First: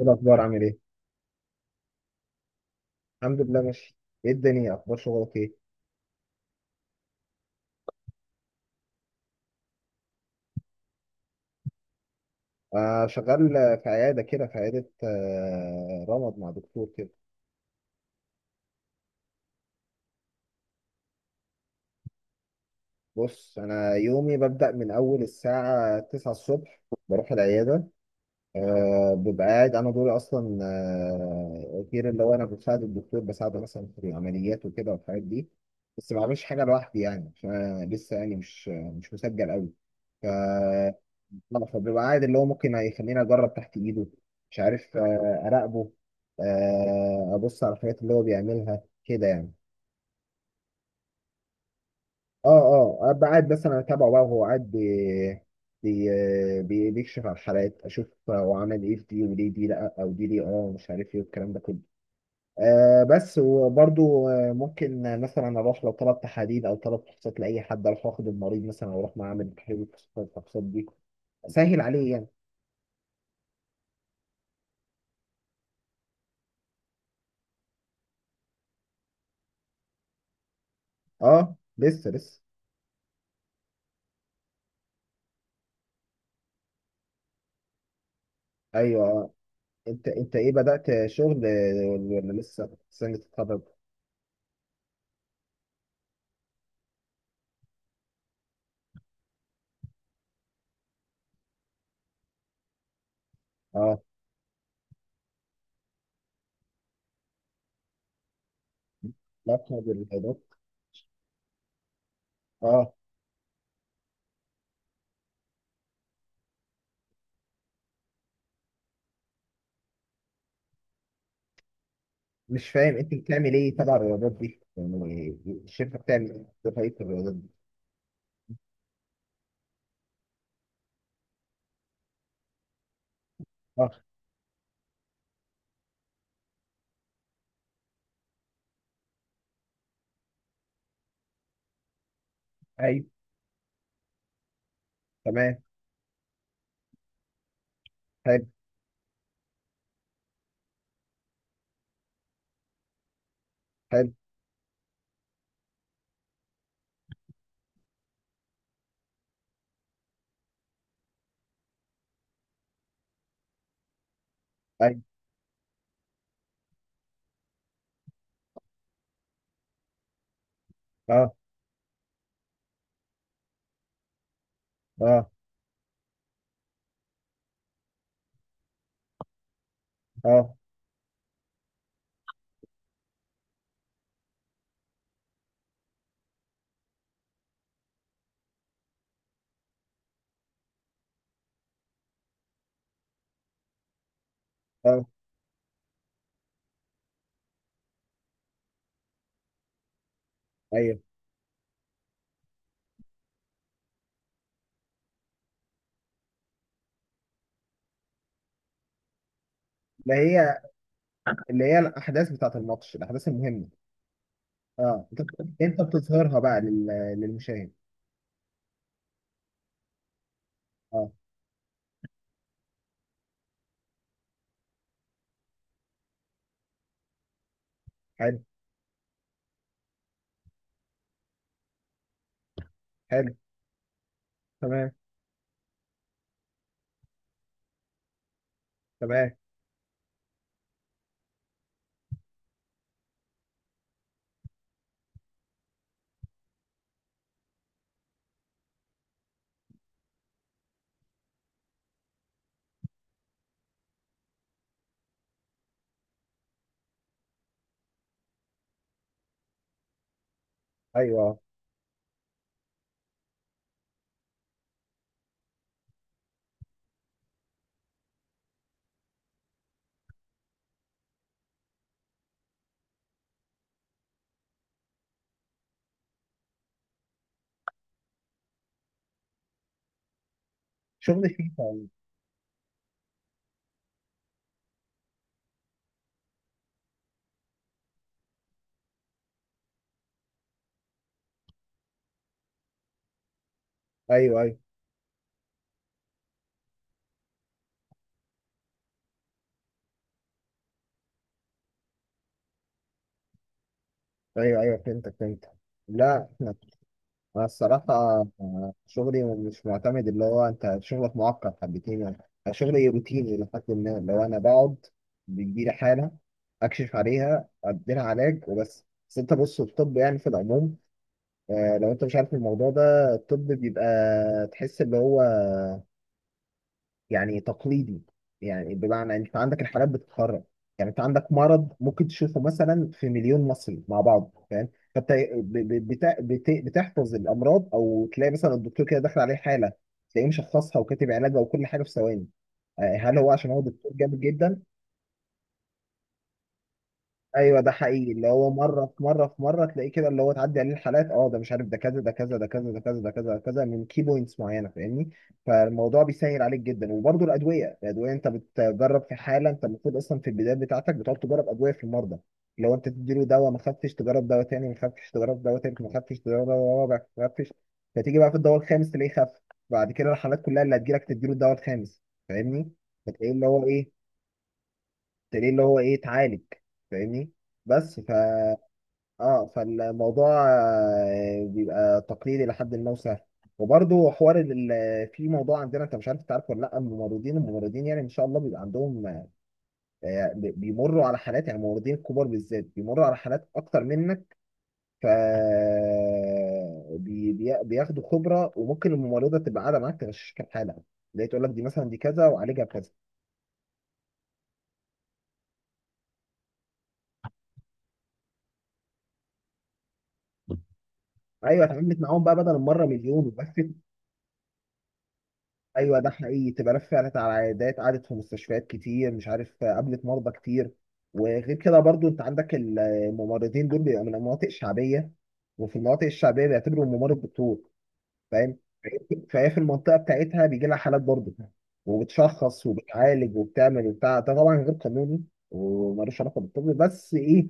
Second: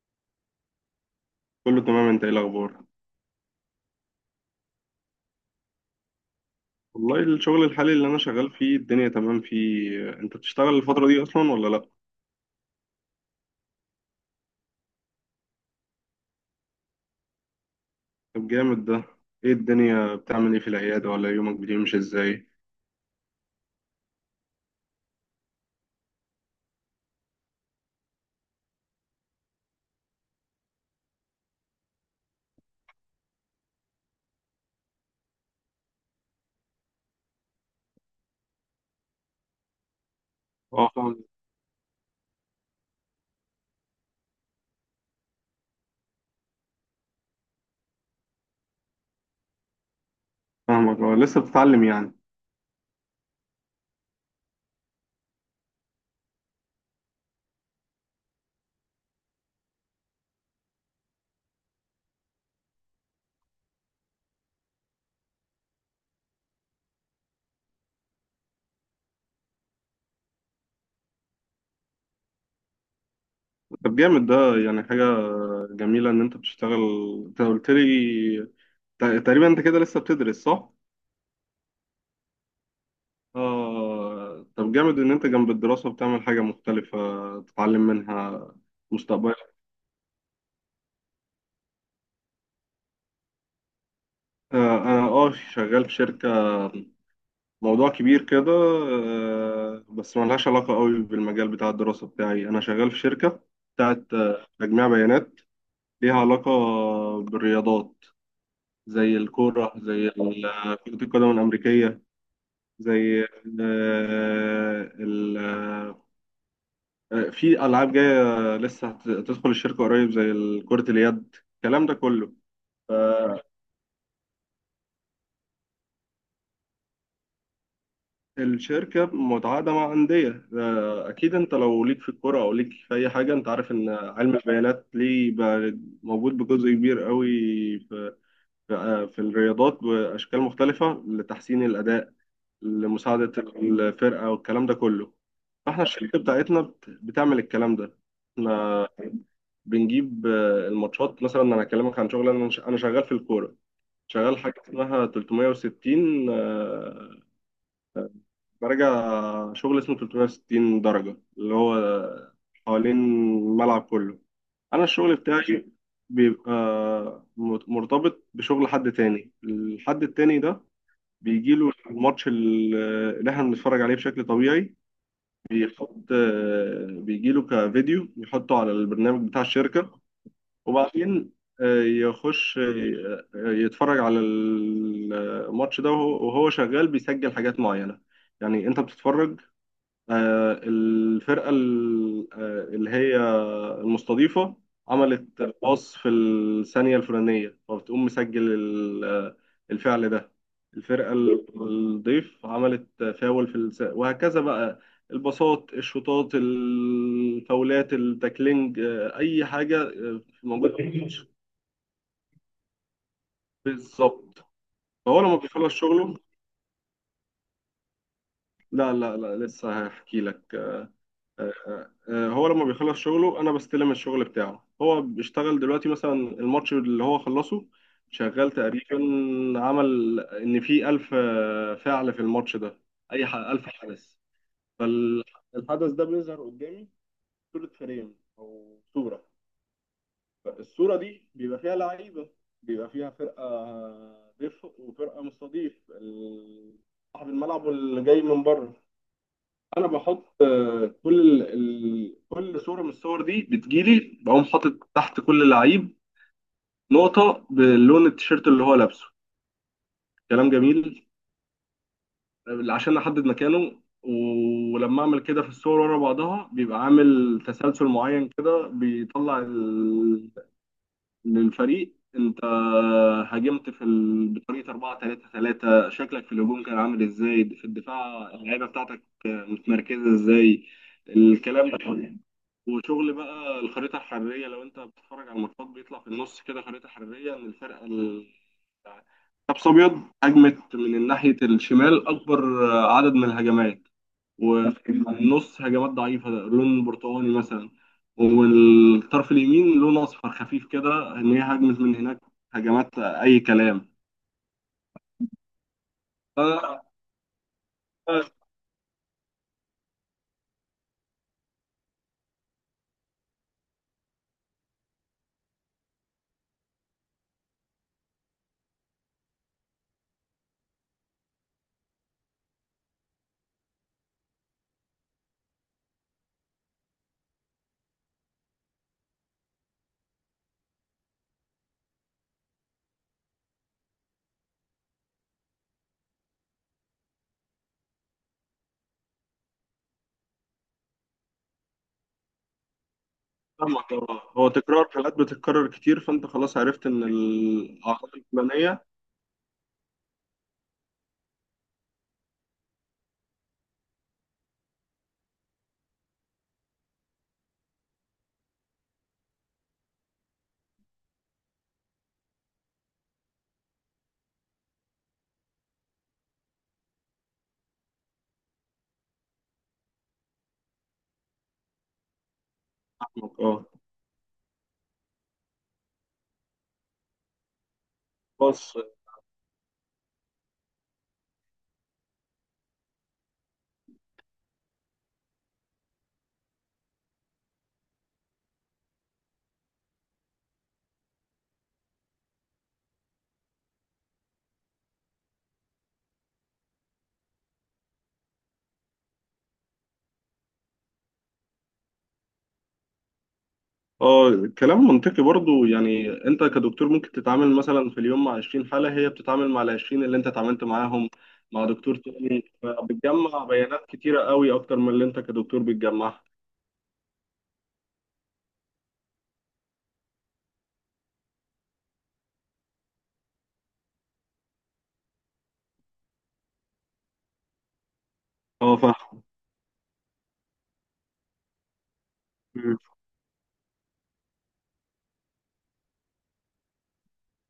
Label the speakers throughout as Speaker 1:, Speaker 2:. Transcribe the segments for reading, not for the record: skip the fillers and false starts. Speaker 1: ايه الاخبار؟ عامل ايه؟
Speaker 2: كله تمام، انت ايه الاخبار؟
Speaker 1: الحمد لله، ماشي. ايه الدنيا، اخبار شغلك ايه؟
Speaker 2: والله الشغل الحالي اللي انا شغال فيه الدنيا تمام. فيه انت بتشتغل الفترة دي اصلا ولا لا؟
Speaker 1: آه، شغال. في عياده، رمض مع دكتور كده.
Speaker 2: طب جامد ده. ايه الدنيا بتعمل ايه في العيادة، ولا يومك بيمشي ازاي؟
Speaker 1: بص، انا يومي ببدا من اول الساعه 9 الصبح. بروح العياده. ببقى قاعد، انا دوري اصلا. غير اللي هو انا بساعد الدكتور، بساعده مثلا في العمليات وكده والحاجات دي. بس ما بعملش حاجه لوحدي يعني، عشان أنا لسه يعني مش مسجل قوي. ف
Speaker 2: اه،
Speaker 1: لا، فبيبقى قاعد اللي هو ممكن هيخليني اجرب تحت ايده. مش عارف، اراقبه. ابص على الحاجات اللي هو بيعملها كده يعني.
Speaker 2: فاهمك، اه، لسه بتتعلم يعني.
Speaker 1: اه. اه، ابقى قاعد مثلا اتابعه بقى، وهو قاعد بي بيكشف على الحالات، اشوف هو عمل ايه في دي وليه دي لا او دي ليه، اه مش عارف ايه والكلام ده كله. بس وبرضو، ممكن مثلا اروح لو طلب تحاليل او طلب فحوصات لاي حد، اروح واخد المريض مثلا واروح معاه اعمل تحليل الفحوصات دي. سهل عليه يعني.
Speaker 2: طب جامد ده. يعني حاجة جميلة ان انت بتشتغل. انت قلت لي تقريبا انت كده لسه بتدرس صح؟
Speaker 1: اه، لسه لسه.
Speaker 2: اه. طب جامد ان انت جنب الدراسة بتعمل حاجة مختلفة تتعلم منها
Speaker 1: ايوه، آه.
Speaker 2: مستقبلا.
Speaker 1: انت، ايه بدأت شغل ولا لسه سنة تتخرج؟
Speaker 2: انا شغال في شركة، موضوع كبير كده، بس ملهاش علاقة قوي بالمجال بتاع الدراسة بتاعي. أنا شغال في شركة
Speaker 1: اه.
Speaker 2: بتاعت تجميع بيانات، ليها علاقة بالرياضات، زي
Speaker 1: لا،
Speaker 2: الكورة،
Speaker 1: بتاخد
Speaker 2: زي
Speaker 1: الهيدات.
Speaker 2: كرة القدم الأمريكية،
Speaker 1: اه.
Speaker 2: زي آه، ال- في ألعاب جاية لسه هتدخل الشركة قريب، زي كرة اليد، الكلام ده كله.
Speaker 1: مش فاهم انت بتعمل ايه تبع الرياضات دي يعني؟ الشركه بتعمل ايه دفعيه الرياضات دي؟
Speaker 2: الشركة متعاقدة مع أندية، أكيد أنت لو ليك في الكورة أو ليك في أي حاجة أنت عارف
Speaker 1: اه.
Speaker 2: إن علم البيانات ليه بقى موجود بجزء كبير قوي في في في الرياضات بأشكال مختلفة لتحسين الأداء،
Speaker 1: ايوه.
Speaker 2: لمساعدة الفرقة، والكلام ده كله.
Speaker 1: تمام.
Speaker 2: فإحنا الشركة بتاعتنا بتعمل الكلام ده.
Speaker 1: حلو.
Speaker 2: إحنا بنجيب الماتشات، مثلا أنا أكلمك عن شغل، أنا أنا شغال في الكورة.
Speaker 1: حلو.
Speaker 2: شغال حاجة اسمها 360، براجع شغل اسمه 360 درجة اللي هو حوالين الملعب كله. أنا
Speaker 1: ايوه.
Speaker 2: الشغل بتاعي بيبقى مرتبط بشغل حد تاني. الحد التاني ده
Speaker 1: اه.
Speaker 2: بيجيله الماتش اللي احنا بنتفرج عليه بشكل طبيعي،
Speaker 1: اه.
Speaker 2: بيحط، بيجيله كفيديو يحطه على البرنامج بتاع الشركة،
Speaker 1: اه.
Speaker 2: وبعدين يخش يتفرج على الماتش ده، وهو شغال بيسجل حاجات معينة. يعني انت بتتفرج، الفرقة اللي هي المستضيفة
Speaker 1: اه.
Speaker 2: عملت الباص في الثانية الفلانية، فبتقوم مسجل الفعل ده.
Speaker 1: ايوه.
Speaker 2: الفرقة الضيف عملت فاول وهكذا بقى، الباصات، الشوطات، الفاولات، التاكلينج، أي حاجة
Speaker 1: اللي هي.
Speaker 2: موجودة في الماتش.
Speaker 1: اللي هي الاحداث بتاعت الماتش، الاحداث المهمه.
Speaker 2: بالظبط.
Speaker 1: اه، انت
Speaker 2: فهو لما بيخلص
Speaker 1: انت
Speaker 2: شغله،
Speaker 1: بتظهرها بقى للمشاهد؟
Speaker 2: لا، لا، لا، لسه هحكي لك.
Speaker 1: اه.
Speaker 2: آه، هو لما بيخلص شغله انا بستلم الشغل بتاعه. هو بيشتغل دلوقتي مثلا الماتش اللي هو خلصه
Speaker 1: حلو.
Speaker 2: شغال تقريبا، عمل ان في 1000 فعل في الماتش ده، اي
Speaker 1: حلو.
Speaker 2: 1000 حدث.
Speaker 1: تمام.
Speaker 2: فالحدث ده بيظهر قدامي صورة، فريم او صورة.
Speaker 1: تمام.
Speaker 2: الصورة دي بيبقى فيها لعيبة، بيبقى فيها فرقة ضيف وفرقة مستضيف، صاحب الملعب واللي جاي من بره. انا بحط كل كل صوره من الصور دي بتجيلي، بقوم حاطط تحت كل لعيب نقطه بلون التيشيرت اللي هو لابسه. كلام جميل.
Speaker 1: ايوه، اه.
Speaker 2: عشان احدد مكانه، ولما اعمل كده في الصور ورا بعضها بيبقى عامل تسلسل معين كده، بيطلع للفريق انت هاجمت في بطريقه 4-3-3، شكلك في الهجوم كان عامل ازاي، في الدفاع اللعيبه بتاعتك متمركزه ازاي،
Speaker 1: شغل
Speaker 2: الكلام
Speaker 1: فيفا.
Speaker 2: ده. وشغل بقى الخريطة الحرارية، لو انت بتتفرج على الماتشات بيطلع في النص كده خريطة حرارية ان الفرقة حبس ابيض هجمت من ناحية الشمال اكبر عدد من الهجمات،
Speaker 1: ايوه، ايوه.
Speaker 2: وفي النص هجمات ضعيفة لون برتقاني مثلا، والطرف اليمين لون اصفر خفيف كده ان هي هجمت من هناك هجمات اي كلام.
Speaker 1: ايوه، ايوه، فهمتك، فهمتك. لا، احنا.
Speaker 2: فأنا،
Speaker 1: أنا الصراحة. شغلي مش معتمد، اللي هو أنت شغلك معقد حبتين يعني. أنا شغلي روتيني، لحد ما لو أنا بقعد بيجيلي حالة، أكشف عليها أديلها علاج وبس. بس أنت بص، الطب يعني في العموم، لو أنت مش عارف الموضوع ده، الطب بيبقى تحس اللي هو يعني تقليدي. يعني بمعنى انت عندك الحالات بتتكرر. يعني انت عندك مرض ممكن تشوفه مثلا في مليون مصري مع بعض، فاهم؟ فانت بتحفظ الامراض، او تلاقي مثلا الدكتور كده داخل عليه حاله، تلاقيه مشخصها وكاتب علاجها وكل حاجه في ثواني. هل هو عشان هو دكتور
Speaker 2: فاهمك.
Speaker 1: جامد
Speaker 2: اه، هو
Speaker 1: جدا؟
Speaker 2: تكرار حالات بتتكرر كتير، فانت خلاص عرفت ان
Speaker 1: ايوه، ده
Speaker 2: الاعراض
Speaker 1: حقيقي، اللي هو
Speaker 2: الفلانية.
Speaker 1: مره في مره في مره تلاقيه كده، اللي هو تعدي عليه الحالات، اه ده مش عارف، ده كذا ده كذا ده كذا ده كذا ده كذا ده كذا، من كي بوينتس معينه، فاهمني؟ فالموضوع بيسهل عليك جدا. وبرده الادويه انت بتجرب في حاله، انت المفروض اصلا في البدايه بتاعتك بتقعد تجرب ادويه في المرضى. لو انت تديله دواء ما خفش، تجرب دواء تاني ما خفش، تجرب دواء تالت ما خفش، تجرب دواء رابع ما خفش. فتيجي بقى في الدواء الخامس تلاقيه خف. بعد كده الحالات كلها اللي هتجيلك تديله الدواء الخامس. فاهمني؟ فتلاقيه اللي هو
Speaker 2: اه،
Speaker 1: ايه، ليه اللي هو ايه، اتعالج. فاهمني؟ بس.
Speaker 2: خلاص.
Speaker 1: اه، فالموضوع بيبقى تقليدي لحد ما وسهل. وبرضه حوار في موضوع عندنا، انت مش عارف تعرف ولا لا، الممرضين، يعني ان شاء الله بيبقى عندهم بيمروا على حالات، يعني الممرضين الكبار بالذات بيمروا على حالات اكتر منك. ف بياخدوا خبره، وممكن الممرضه تبقى قاعده معاك تغششك الحاله، اللي هي تقول لك دي مثلا دي كذا، وعالجها بكذا.
Speaker 2: اه، كلام منطقي برضو، يعني انت كدكتور ممكن تتعامل مثلا في اليوم مع 20 حالة، هي بتتعامل مع ال 20 اللي انت اتعاملت معاهم
Speaker 1: ايوه،
Speaker 2: مع دكتور
Speaker 1: اتعاملت معاهم بقى بدل
Speaker 2: تاني،
Speaker 1: المره مليون
Speaker 2: فبتجمع
Speaker 1: وبس.
Speaker 2: بيانات كتيرة قوي اكتر من اللي انت كدكتور
Speaker 1: ايوه، ده
Speaker 2: بتجمعها.
Speaker 1: حقيقي، تبقى ناس فعلت على عيادات، قعدت في مستشفيات كتير مش عارف، قابلت مرضى كتير. وغير كده برضو انت عندك الممرضين دول بيبقى من المناطق الشعبيه، وفي المناطق الشعبيه بيعتبروا الممرض دكتور. فاهم؟
Speaker 2: اه،
Speaker 1: فهي في المنطقه بتاعتها بيجي لها حالات برضو، وبتشخص وبتعالج وبتعمل وبتاع، ده طبعا غير قانوني ومالوش علاقه بالطب، بس ايه؟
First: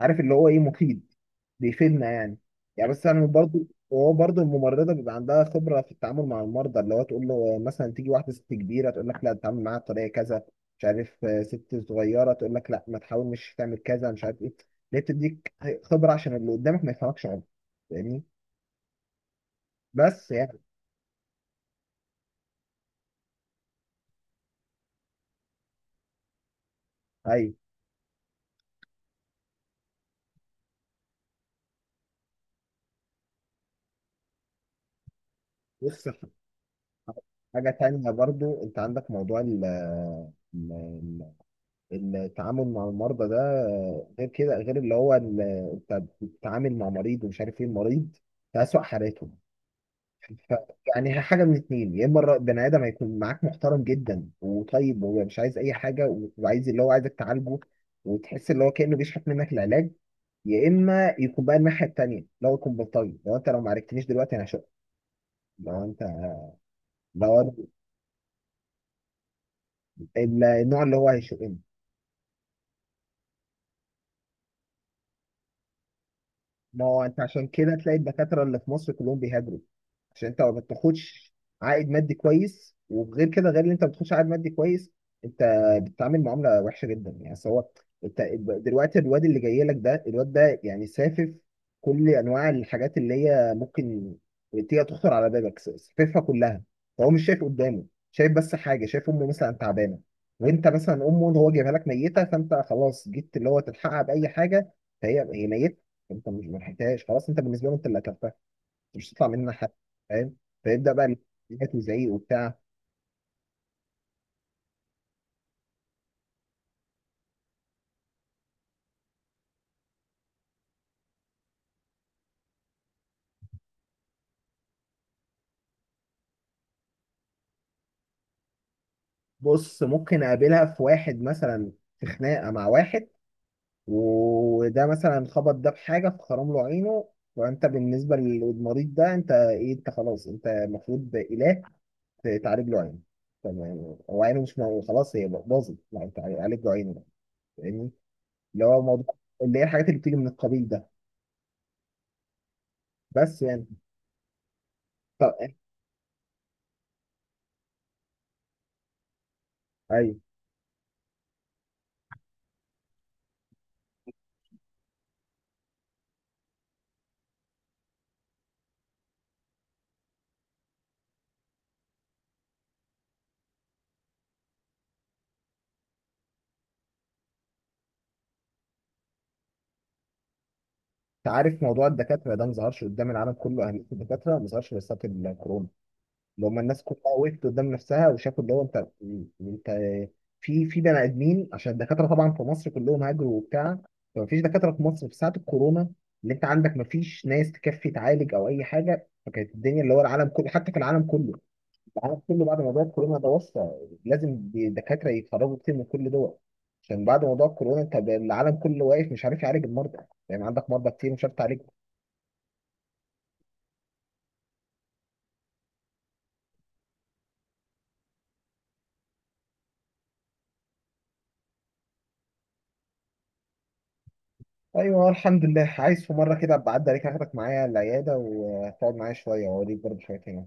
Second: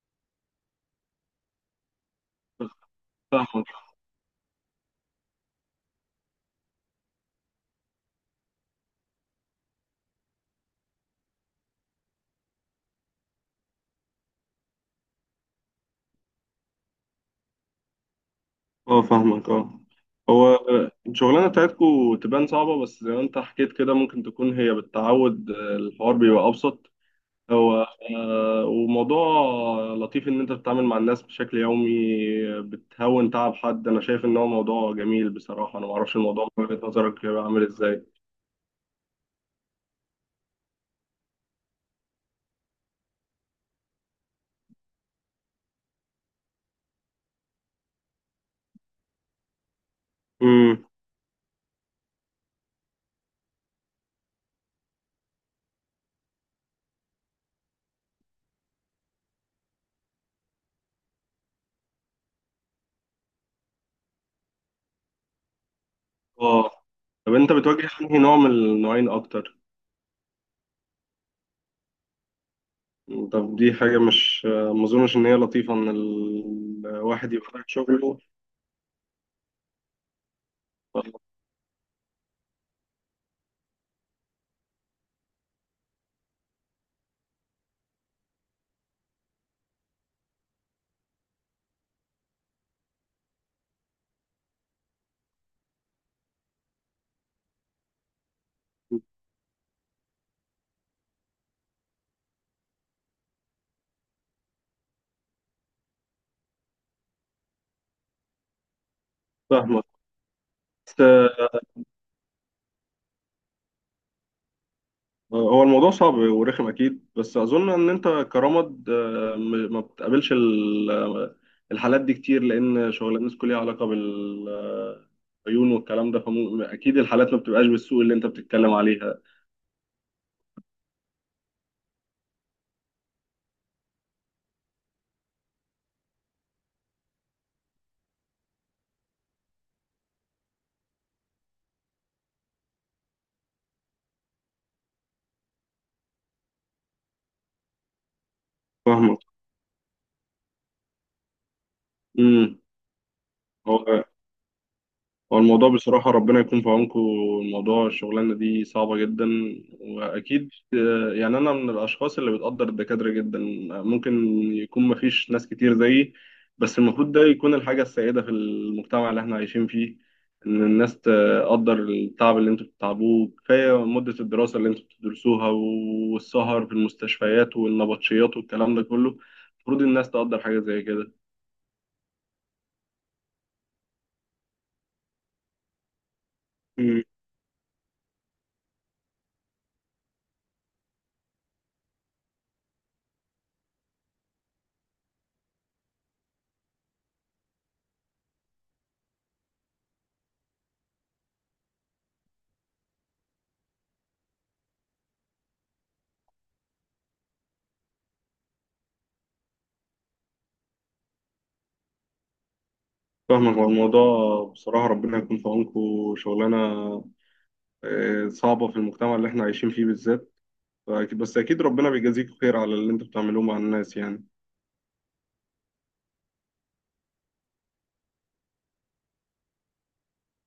Speaker 1: عارف اللي هو ايه، مفيد. بيفيدنا يعني. يعني بس انا برضو
Speaker 2: فاهمك،
Speaker 1: وهو برضو، الممرضه بيبقى عندها خبره في التعامل مع المرضى، اللي هو تقول له مثلا تيجي واحده ست كبيره تقول لك لا تتعامل معاها بطريقه كذا. مش عارف، ست صغيره تقول لك لا ما تحاولش تعمل كذا، مش عارف ايه. ليه بتديك خبره عشان اللي قدامك ما يفهمكش غلط. فاهمني؟
Speaker 2: اه، فاهمك، اه.
Speaker 1: بس
Speaker 2: هو
Speaker 1: يعني.
Speaker 2: الشغلانة بتاعتكو تبان صعبة، بس زي ما انت حكيت كده ممكن تكون هي بالتعود الحوار بيبقى ابسط.
Speaker 1: ايوه.
Speaker 2: هو وموضوع لطيف ان انت بتتعامل مع الناس بشكل يومي، بتهون تعب حد. انا شايف ان هو موضوع جميل بصراحة. انا ما
Speaker 1: بص،
Speaker 2: اعرفش الموضوع من وجهة نظرك هيبقى عامل
Speaker 1: حاجه
Speaker 2: ازاي.
Speaker 1: تانية برضو، انت عندك موضوع التعامل مع المرضى ده. غير كده غير اللي هو انت بتتعامل مع مريض، ومش عارف ايه، المريض في أسوأ حالاته. ف
Speaker 2: امم
Speaker 1: يعني هي حاجه من اتنين، يا اما بني ادم هيكون معاك محترم جدا وطيب، وهو مش عايز اي حاجه، وعايز اللي هو عايزك تعالجه، وتحس اللي هو كانه بيشحت منك العلاج. يا اما يكون بقى الناحيه التانيه، لو يكون بلطجي، لو انت لو ما عرفتنيش دلوقتي انا هشق. لو انت
Speaker 2: اه. طب
Speaker 1: لو
Speaker 2: انت
Speaker 1: أنا-
Speaker 2: بتواجه انهي نوع من النوعين اكتر؟
Speaker 1: النوع اللي هو هيشقني.
Speaker 2: طب دي حاجة مش، ما اظنش ان هي لطيفة ان
Speaker 1: ما هو انت
Speaker 2: الواحد
Speaker 1: عشان
Speaker 2: يبقى في
Speaker 1: كده تلاقي
Speaker 2: شغله.
Speaker 1: الدكاتره اللي في مصر كلهم بيهاجروا. عشان انت ما
Speaker 2: آه،
Speaker 1: بتاخدش عائد مادي كويس، وغير كده غير ان انت ما بتاخدش عائد مادي كويس، انت بتتعامل معامله وحشه جدا، يعني سواء انت دلوقتي، الواد اللي جاي لك ده، الواد ده يعني سافف كل انواع الحاجات اللي هي ممكن تيجي تخطر على بالك، ساففها كلها. فهو مش شايف قدامه، شايف بس حاجه، شايف امه مثلا تعبانه. وانت مثلا امه اللي هو جايبها لك ميته، فانت خلاص جيت اللي هو تلحقها باي حاجه، فهي هي ميته. انت مش ما لحقتهاش، خلاص، انت بالنسبه له انت اللي قتلتها. مش هتطلع مننا حاجه.
Speaker 2: فاهمك.
Speaker 1: فاهم؟ فيبدا بقى الحاجات وزعيق وبتاع.
Speaker 2: هو الموضوع صعب ورخم اكيد، بس اظن ان انت كرمد، ما بتقابلش الحالات دي كتير، لان شغلانتكم ليها علاقه بالعيون والكلام ده، فاكيد الحالات ما بتبقاش بالسوء اللي انت بتتكلم عليها.
Speaker 1: بص، ممكن اقابلها في واحد مثلا في خناقه مع واحد، وده مثلا خبط ده بحاجه فخرم له عينه. وانت بالنسبه للمريض ده انت ايه؟ انت خلاص، انت المفروض اله تعالج له عينه. تمام. هو عينه مش خلاص هي باظت، لا انت عالج له عينه بقى. فاهمني؟ اللي هو موضوع،
Speaker 2: فاهمك.
Speaker 1: اللي هي الحاجات اللي بتيجي من القبيل ده.
Speaker 2: امم
Speaker 1: بس يعني. طب.
Speaker 2: هو الموضوع بصراحة ربنا يكون في عونكم، الموضوع الشغلانة دي صعبة جدا،
Speaker 1: ايوه.
Speaker 2: وأكيد يعني أنا من الأشخاص اللي بتقدر الدكاترة جدا، ممكن يكون مفيش ناس كتير زيي، بس المفروض ده يكون الحاجة السائدة في المجتمع اللي احنا عايشين فيه، إن الناس تقدر التعب اللي انتوا بتتعبوه، كفاية مدة الدراسة اللي انتوا بتدرسوها والسهر في المستشفيات والنبطشيات والكلام ده كله، المفروض الناس تقدر حاجة زي
Speaker 1: انت عارف موضوع الدكاتره ده؟ ما ظهرش قدام العالم كله اهميه الدكاتره، ما ظهرش غير ساعه الكورونا. اللي هم الناس
Speaker 2: كده.
Speaker 1: كلها وقفت قدام نفسها، وشافوا اللي هو انت في بني ادمين، عشان الدكاتره طبعا في مصر كلهم هاجروا وبتاع. فما فيش دكاتره في مصر في ساعه الكورونا. اللي انت عندك ما فيش ناس تكفي تعالج او اي حاجه، فكانت الدنيا اللي هو العالم كله، حتى في العالم كله. العالم كله بعد موضوع الكورونا ده وصل لازم دكاتره يتخرجوا كتير من كل دول. عشان بعد موضوع الكورونا انت العالم كله واقف مش عارف يعالج المرضى. يعني عندك مرضى كتير مش عارف تعالج.
Speaker 2: فاهمك. هو الموضوع بصراحة ربنا يكون في عونكم، شغلانة صعبة في المجتمع اللي احنا عايشين فيه بالذات، بس أكيد ربنا بيجازيكم خير على اللي انتوا بتعملوه مع الناس يعني.
Speaker 1: ايوه، الحمد لله، عايز في مره كده ابقى اعدي عليك، اخدك معايا العياده وتقعد معايا شويه، واوريك برضه شويه هنا.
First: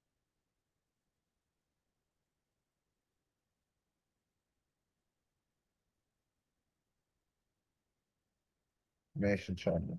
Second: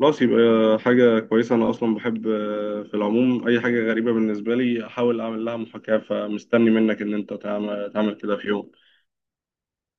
Speaker 2: خلاص، يبقى حاجة كويسة. أنا أصلا بحب في العموم أي حاجة غريبة بالنسبة لي أحاول أعمل لها محاكاة، فمستني منك إن أنت تعمل كده في يوم.
Speaker 1: ماشي ان شاء الله.